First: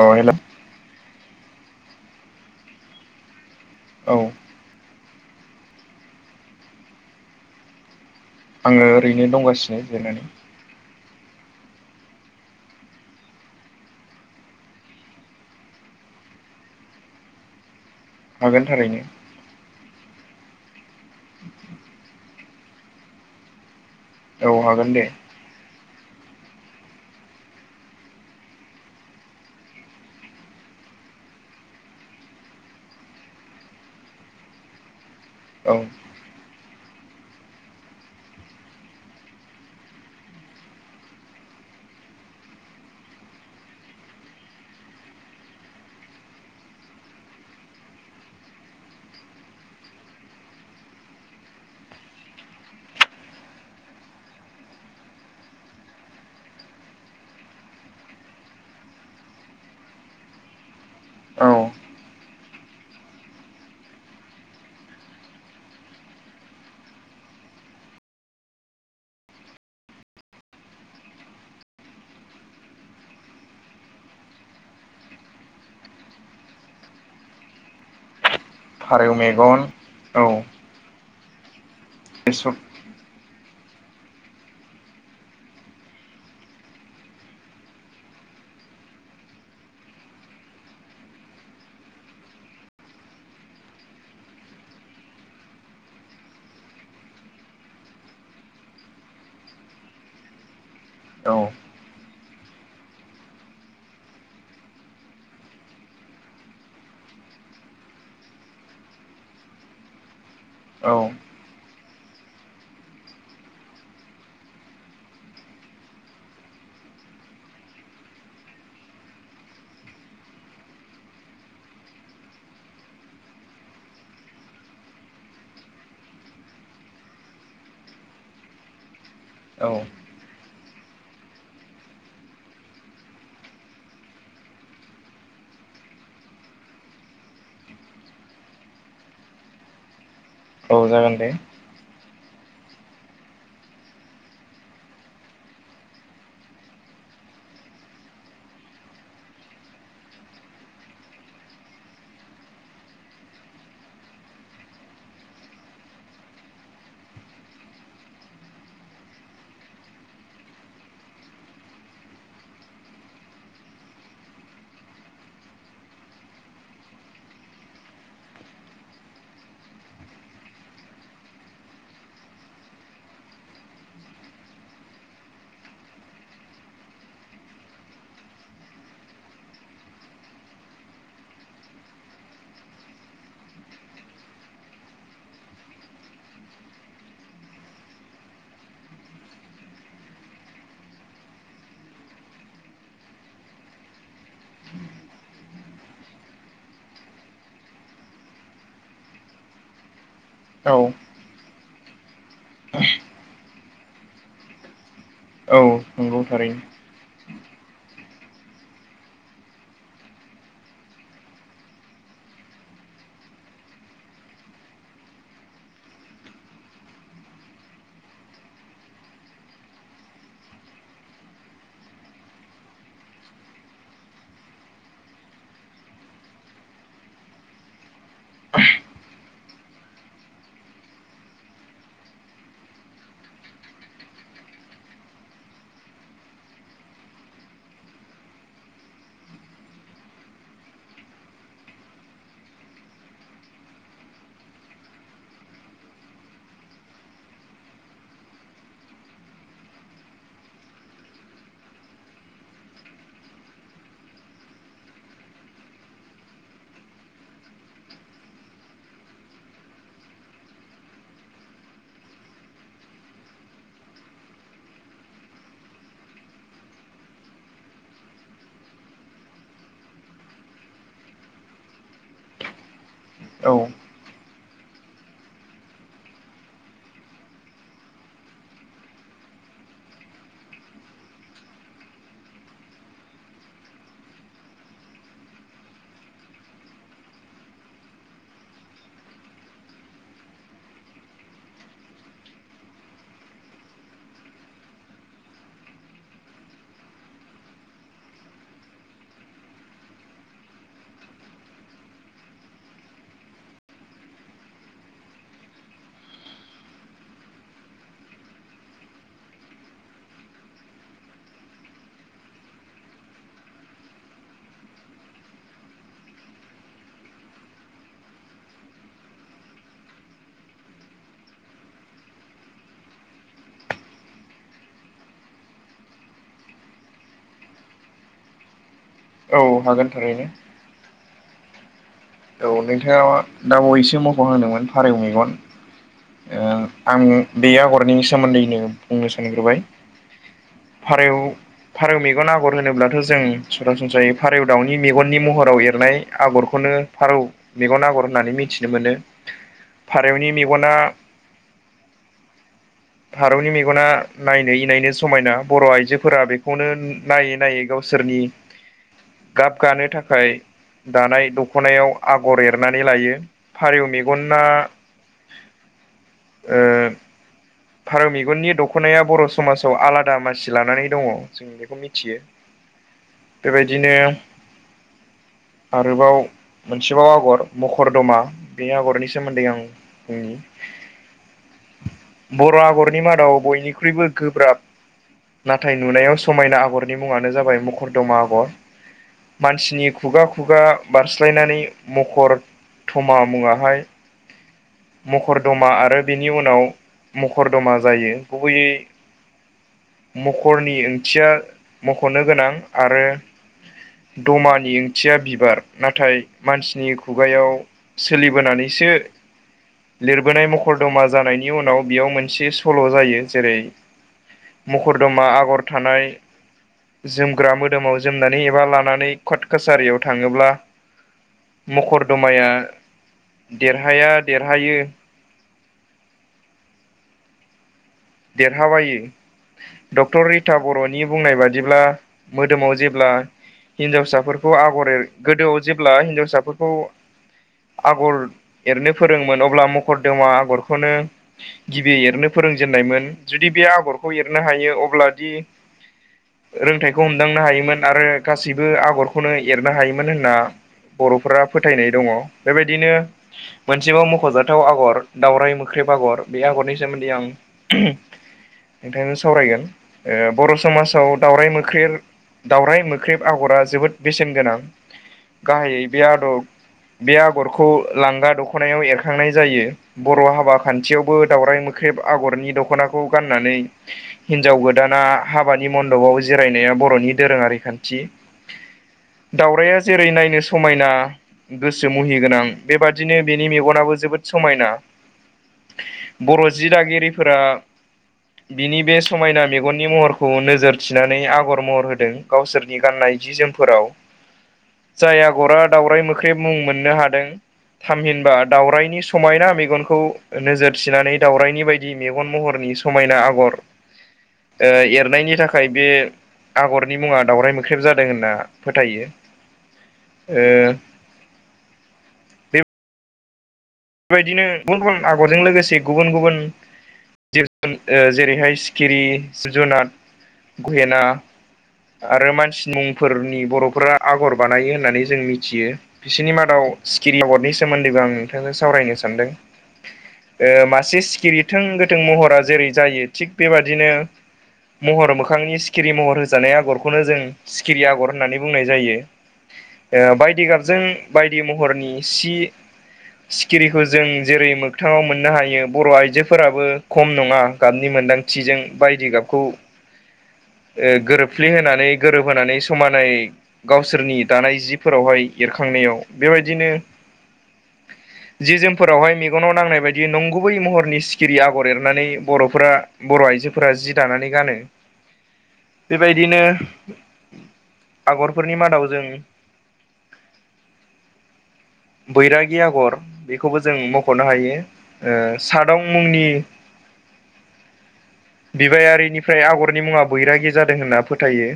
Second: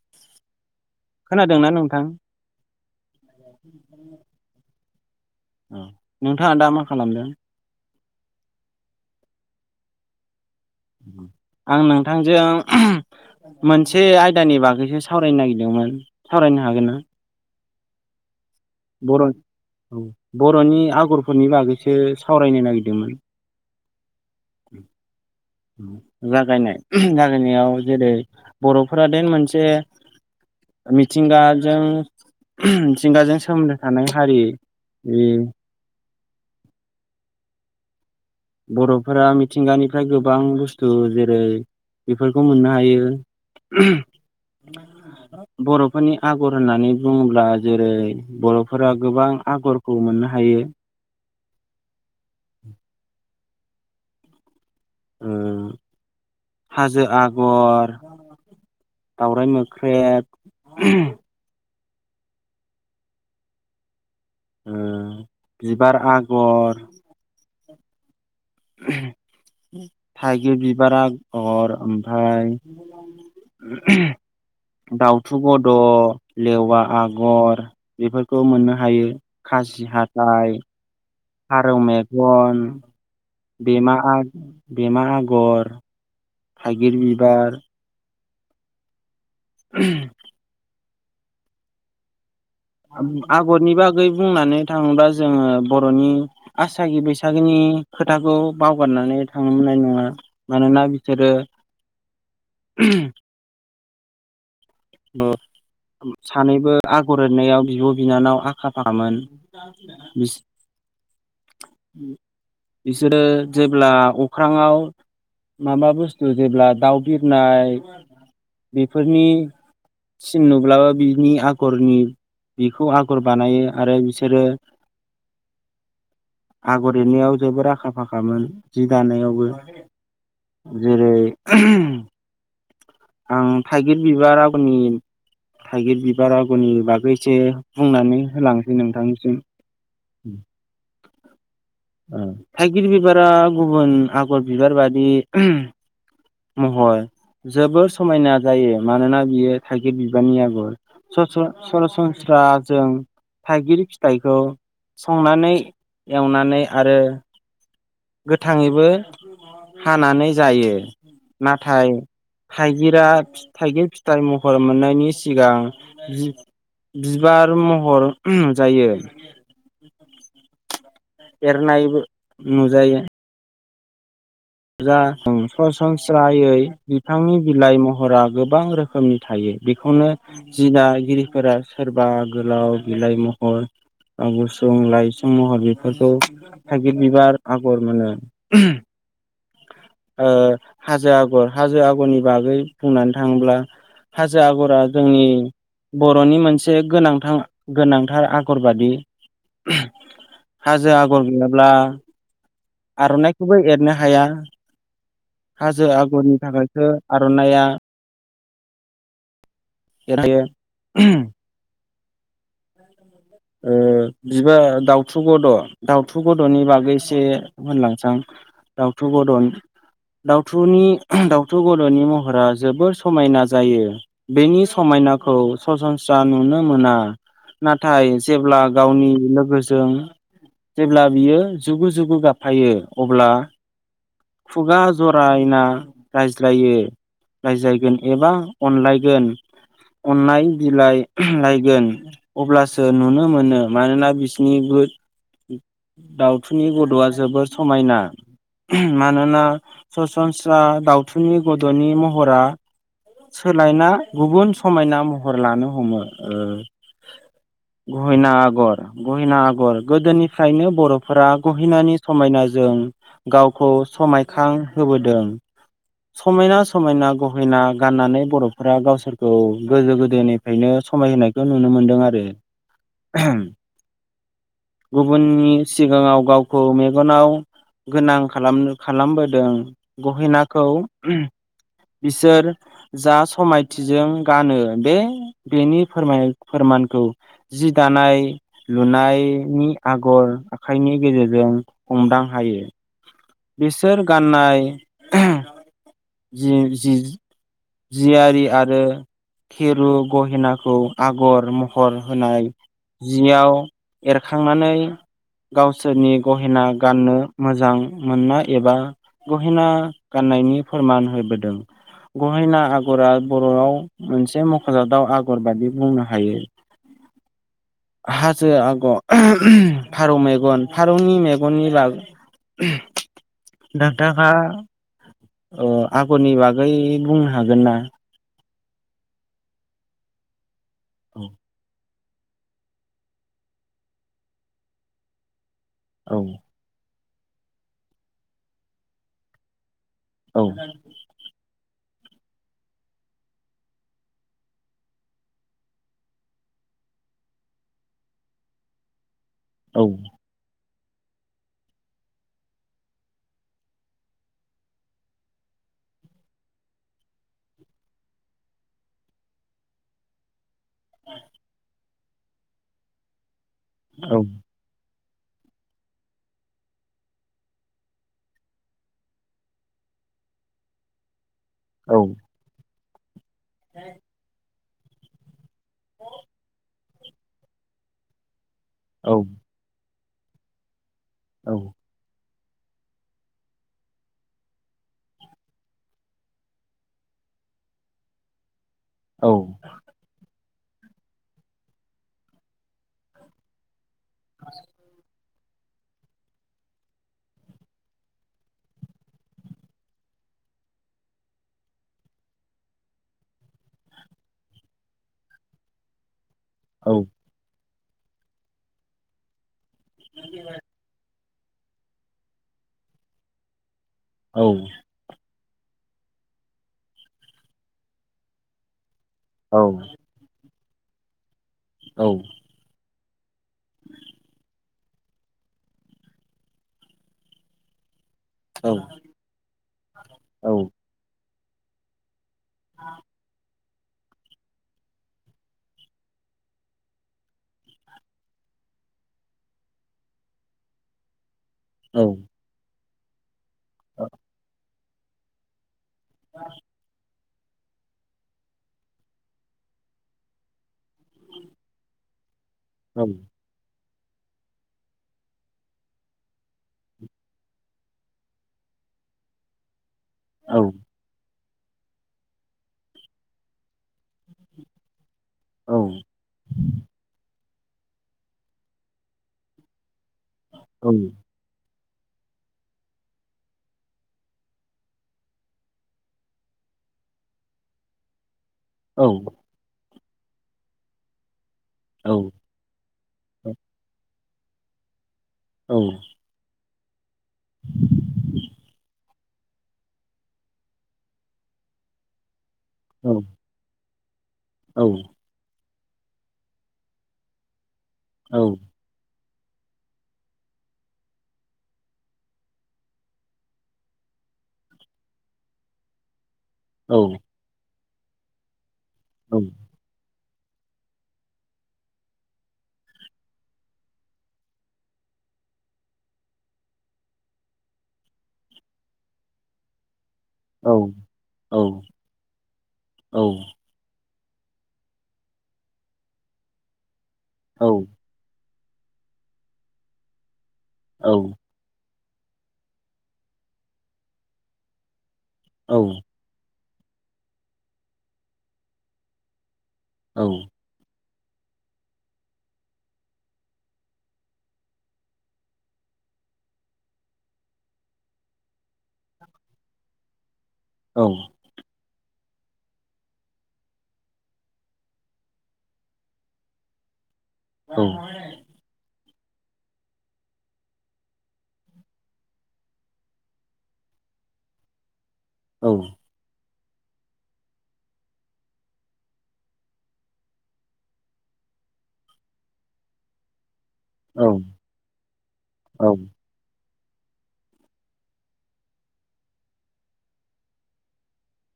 अ हेल' खोनादोंना नोंथां। औ नोंथाङा दा मा खालामदों आङो ओरैनो दंगासिनो जिरायनानै आं नोंथांजों मोनसे आयदानि बागैसो सावरायनो नागिरदोंमोन सावरायनो हागोन ना हागोन थारै बर' औ बर'नि आगरफोरनि बागैसो सावरायनो नागिरदोंमोन औ हागोन दे जागायनाय जागायनायाव जेरै बर'फोरा देन मोनसे मिथिंगाजों मिथिंगाजों सोमोन्दो थानाय हारियै यै औ बर'फोरा मिथिंगानिफ्राय गोबां बुस्थु जेरै बेफोरखौ मोननो हायो बर'फोरनि आगर होननानै बुङोब्ला जेरै बर'फोरा गोबां आगरखौ मोननो हायो उ [inaudible] ओ हाजो आगर दावराइ मोख्रेब औ ओ‌ बिबार आगर थाइगिर बिबार आगर ओमफ्राय दाउथु बद' लेवा आगर बेफोरखौ मोननो हायो फारौ मेगन खासि औ हाथाय फारौ बेसर मेगन बेमा आ बेमा आगर थागिर बिबार उ [unintelligible] आगरनि बागै बुंनानै थाङोबा जोङो बर'नि आसागि बैसागिनि खोथाखौ बावगारनानै थांनो मोननाय नङा मानोना बिेरो औ [inaudible] औ सानैबो आगर एरनायाव बिब' बिनानाव आखा फाखामोन बि औ बिसोरो जेब्ला अख्रांआव माबा बुस्थु जेब्ला दाउ बिरनाय बेफोरनि सिम नुब्लाबो बिनि आगरनि बेखौ आगर बानायो आरो बिसोरो आगर एरनायाव जोबोर आखा फाखामोन जि दानायाव औ जेरै उम आं थाइगिर बिबार आगरनि थाइगिर बिबार आग'रनि बागैसो बुंनानै होलांसै नोंथांनिसिम। उम औ जागोन दे ओ थाइगिर बिबारा गुबुन आगर बिबार बादि महर जोबोर समायना जायो मानोना बियो थाइगिर बिबारनि आगर। सरन सरासनस्राजों थाइगिर फिथाइखौ संनानै एवनानै आरो गोथाङैबो हानानै जायो नाथाय थाइगिरा थाइगिर फिथाइ महर मोननायनि सिगां जिब बिबार महर जायो एरनायबो नुजायो जा उम सरासनस्रायै बिफांनि बिलाइ महरा गोबां रोखोमनि थायो। बेखौनो जि दागिरिफोरा सोरबा गोलाव बिलाइ महर गुसुं लाइसुं महर बेफोरखौ थागिर बिबार आगर मोनो। ओ हाजो आगर हाजो आगरनि बागै बुंनानै थाङोब्ला हाजो आगरा जोंनि बर'नि मोनसे गोनांथ गोनांथार आगरबादि। औ हाजो आगर गैयाब्ला आर'नाइखौबो एरनो हाया औ हाजो नंगौ आगरनि थारैनो थाखायसो आर'नाइया [unintelligible] ो ओ बिबार दाउथु गद' दाउथु गद'नि बागैसे होनलांसां दाउथु गदन दउथु दाउथु गद'नि महरा जोबोर समायना जायो। बेनि समायनाखौ सरासनस्रा नुनो मोना नाथाय जेब्ला गावनि लोगोजों जेब्ला बियो जुगु जुगु गाबफायो अब्ला खुगा जरायना रायज्लायो रायजायगोन एबा अनलायगोन अनलनाय बिलायलायगोन अब्लासो नुनो मोनो मानोना बिसिनि गोद दाउथुनि गद'आ जोबोर समायना। मानोना सरासनस्रा दावथुननि गद'नि महरा सोलायना गुबुन समायना महर लानो हमो ओ गहेना आगर गहिना आगर गोदोनिफ्रायनो बर'फोरा गहिनानि समायनाजों गाव खौ समायखां होबोदों। समायना समायना गहेना गाननानै बर'फोरा गावसोरखौ गोदो गोदायनि फायनो समायहोनायखौ नुनो मोन्दों आरो। औ गुबुननि सिगाङाव गावखौ मेगनाव गोनां खालामनो खालामबोदों गहिनाखौ बिसोर जा समायथिजों गानो बे बेनि फोरम फोरमानखौ जि दानाय लुनायनि आगर आखाइनि गेजेरजों हमदां हायो। बिसोर गाननाय जि जि जियारि आरो खेरु गहेनाखौ आगर महर होनाय जियाव एरखांनानै गावसोरनि गहेना गाननो मोजां मोनना एबा गहेना गाननायनि फोरमान होबोदों। गहिना आगरा बर'आव मोनसे मख'जाथाव आगर बादि बुंनो हायो। हाजो आगर फारौ मेगन फारौनि मेगननि बाग डक्टारखा अ आगरनि बागै बुंनो हागोन ना? औ हागोन थारैनो। औ। औ नोंथाङा दा बावैसे मख' होनदोंमोन फारौ मेगन औ ओ आं बे आगरनि सोमोन्दैनो बुंनो सानग्रोबाय औ फारेव फारौ मेगन आगर होनोब्लाथ' जों सरासनस्रायै फारौ दाउनि मेगननि महराव एरनाय आगरखौनो फारौ मेगन आगर होननानै मिथिनो मोनो औ फारौनि मेगना भारतनि मेगना नायनो इनायनो समायना बर' आइजोफोरा बेखौनो नायै नायै गावसोरनि गाबगानो थाखाय दानाय दख'नायाव आगर एरनानै लायो फारौ औ मेगना ओ फारौ मेगननि दख'नाया बर' समाजाव आलादा मासि लानानै दङ जों बेखौ औ मिथियो। बेबायदिनो आरोबाव मोनसेबाव आगर मखरदमा बे आगरनि औ सोमोन्दै आं बुंनि। औ। बर' आगरनि मादाव बयनिख्रुइबो गोब्राब। नाथाय नुनायाव समायना आगरनि मुङानो जाबाय मखरदमा आगर। औ। मानसिनि खुगा खुगा बारस्लायनानै मखर थमा मुङावहाय मखरदमा आरो बेनि उनाव मखरदमा जायो गुबैयै मखरनि ओंथिया मख'नो गोनां आरो दमानि ओंथिया बिबार। नाथाय औ मानसिनि खुगायाव सोलिबोनानैसो लिरबोनाय मखर दमा जानायनि उनाव बेयाव मोनसे सल' जायो। जेरै औ। मखरदमा आगर थानाय जोमग्रा मोदोमाव जोमनानै एबा लानानै कट कासारियाव थाङोब्ला औ मखरदमाया देरहाया देरहायो देरहाबायो डक्टर औ रिता बर'नि बुंनाय बादिब्ला मोदोमाव जेब्ला हिनजावसाफोरखौ आगर एर गोदोआव जेब्ला हिनजावसाफोरखौ आगर एरनो फोरोङोमोन अब्ला मखरदमा आगरखौनो गिबि एरनो फोरोंजेननायमोन। जुदि बे आगरखौ एरनो हायो अब्लादि रोंथाइखौ हमदांनो हायोमोन आरो गासैबो आगरखौनो एरनो हायोमोन होनना बर'फोरा फोथायनाय दङ। बेबायदिनो मोनसेबो मख'जाथाव आगर दावराय मोख्रेब आगर बे आगरनि सोमोन्दै आं नोंथांनो सावरायगोन बर' समाजाव दाउराय मोख्रेब दाउराय मोख्रेब आगरा जोबोद बेसेन गोनां औ गाहायै बे आदब बे आ गरखौ लांगा दख'नायाव एरखांनाय जायो बर' हाबा औ खान्थियावबो दाउराय मोख्रेब आगरनि दख'नाखौ गाननानै हिनजाव गोदाना हाबानि मन्दपाव जिरायनाया बर'नि दोरोङारि खान्थि औ। दाउराया जेरै नायनो समायना। गोसो औ मुहिगोनां बेबादिनो बेनि मेगनाबो जोबोद समायना। औ। बर' जि दागिरिफोरा बिनि बे समायना मेगननि महरखौ नोजोर थिनानै आगर महर होदों। गावसोरनि गाननाय जि जोमफोराव औ जाय आगरा दावराय मोख्रैब मुं मोननो हादों थामहिनबा औ दावरायनि समायना मेगनखौ नोजोर थिनानै दावरायनि बायदि मेगन महर नि समायना आगर एरनायनि थाखाय बे आगरनि मुङा दाउराय मोख्रेब जादों होनना फोथायो। औ बे बेबायदिनो गुबुन गुबुन आगरजों लोगोसे गुबुन गुबुन जिब जुन ओ जेरैहाय सिखिरि जिब जुनार औ गहेना आरो मानसिनि मुंफोरनि बर'फोरा आगर बानायो होननानै जों मिथियो बिसोरनि मादाव सिखिरि आगरनि सोमोन्दैबो आं नोंथांनो सावरायनो सानदों ओ मासे सिखिरि गोथों गोथों महरा जेरै जायो थिग बेबादिनो महर मोखांनि सिखिरि महर हो जानाय आगरखौनो जों सिखिरि आग'र होननानै बुंनाय जायो ओ बायदि गाब जों बायदि महरनि सि सिखिरिखौ जों जेरै मोगथाङाव मोननो हायो बर' आइजोफोराबो खम नङा गाबनि मोनदां थिजों बायदि गाबखौ गोरोबफ्ले होनानै गोरोबहोनानै समानै गावसोरनि दानाय जिफोरावहाय एरखांनायाव बेबायदिनो औ जि जोमफोरावहाय मेगनाव नांनाय बायदि नंगुबै महरनि सिखिरि आगर एरनानै बर'फोरा बर' आइजोफोरा जि दानानै गानो। बेबायदिनो आगरफोरनि मादाव जों बैरागि आगर बेखौबो जों मख'नो हायो ओ सादं मुंनि बिबायारिनिफ्राय आगरनि मुङा बैरागि जादों होनना फोथायो।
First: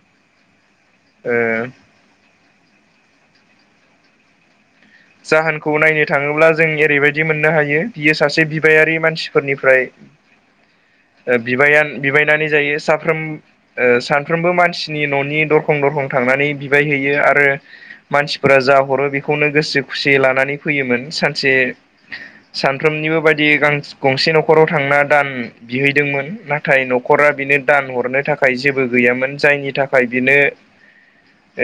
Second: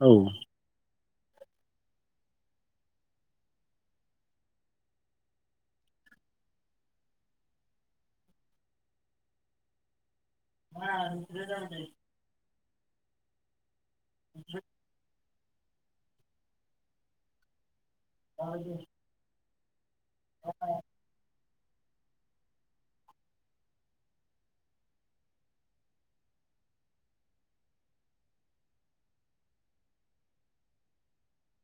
औ ओ जाहोनखौ नायनो थाङोब्ला जों एरैबायदि मोननो हायो बियो सासे बिबायारि मानसिफोरनिफ्राय ओ बिबाय बिबायनानै जायो साफ्रोम ओ सानफ्रोमबो मानसिनि न'नि दरखं दरखं थांनानै बिबायहैयो आरो मानसिफोरा जा हरो बेखौनो गोसो खुसियै लानानै फैयोमोन सानसे सानफ्रोमनिबो बायदि गां गंसे न'खराव थांना दान बिहैदोंमोन नाथाय न'खरा बिनो दान हरनो थाखाय जेबो गैयामोन जायनि थाखाय बिनो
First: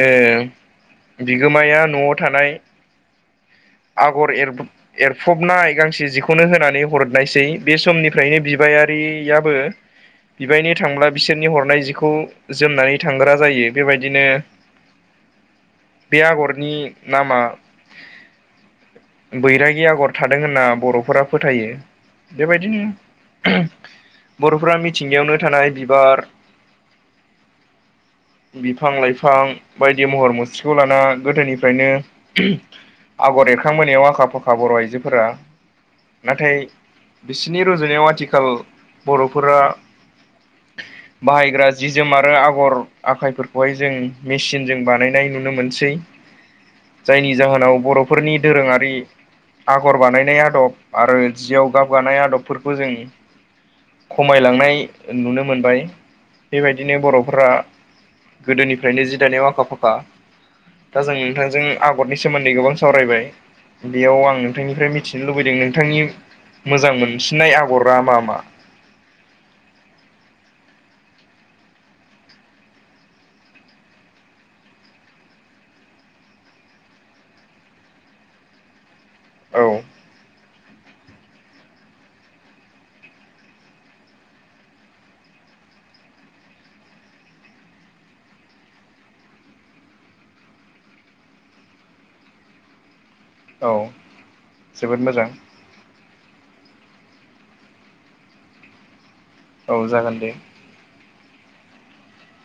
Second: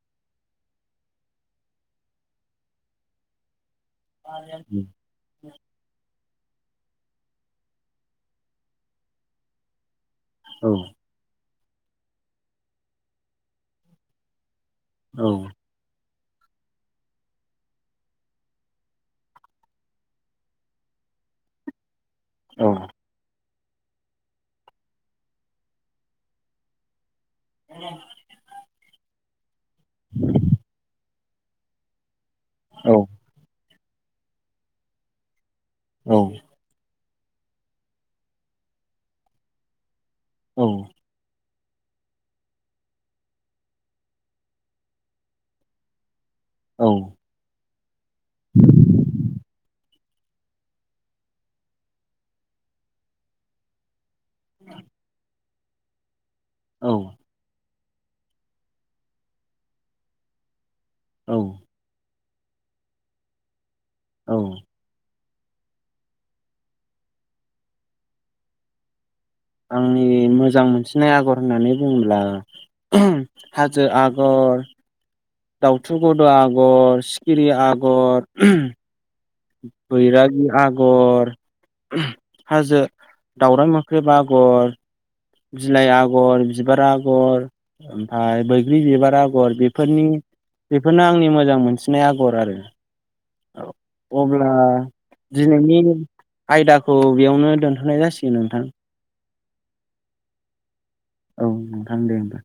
ओ बिगोमाया न'आव थानाय आगर एर फबनाय गांसे जिखौनो होनानै हरनायसै बे समनिफ्रायनो बिबायारियाबो बिबायनो थांब्ला बिसोरनि हरनाय जिखौ जोमनानै थांग्रा जायो बेबायदिनो औ बे आगरनि नामा बैरागि आगर थादों होनना बर'फोरा फोथायो। बेबायदिनो बर'फोरा मिथिंगायावनो थानाय बिबार औ बिफां-लाइफां बायदि महर मुस्रिखौ लाना गोदोनिफ्रायनो औ आगर एरखांबोनायाव आखा फाखा बर' आइजोफोरा नाथाय बिसोरनि रुजुनायाव आथिखाल बर'फोरा औ बाहायग्रा जि जोम आरो आगर आखाइफोरखौहाय जों मेसिनजों बानायनाय नुनो मोनसै जायनि जाहोनाव बर'फोरनि दोरोङारि आगर बानायनाय आदब आरो जियाव गाब गानाय आदबफोरखौ जों खमायलांनाय नुनो मोनबाय। औ बेबायदिनो बर'फोरा गोदोनिफ्रायनो जि दानायाव आखा फाखा। दा जों नोंथांजों आगरनि सोमोन्दै गोबां सावरायबाय बेयाव आं नोंथांनिफ्राय मिथि नो लुबैदों नोंथांनि मोजां मोनसिननाय आगरा मा मा? आंनि मोजां मोनसिननाय आगर होननानै बुङोब्ला हाजो आगर दाउथु गद' आगर सिखिरि आगर औ [unintelligible] गर हाजो दाावराइ मोख्रेब आगर बिलाइ आगर बिबार आगर ओमफफ्राय बैग्रि बिबार आगर बेफोरनिछ बेफोरनो आंनि मोजां मोनसिननाय आगर आरो औ अब्ला जोबोद मोजां दिनैनि आयदाखौ बेयावनो दोनथ'नाय जासिगोन नोंथां औ जागोन दे औ नोंथां दे होमबा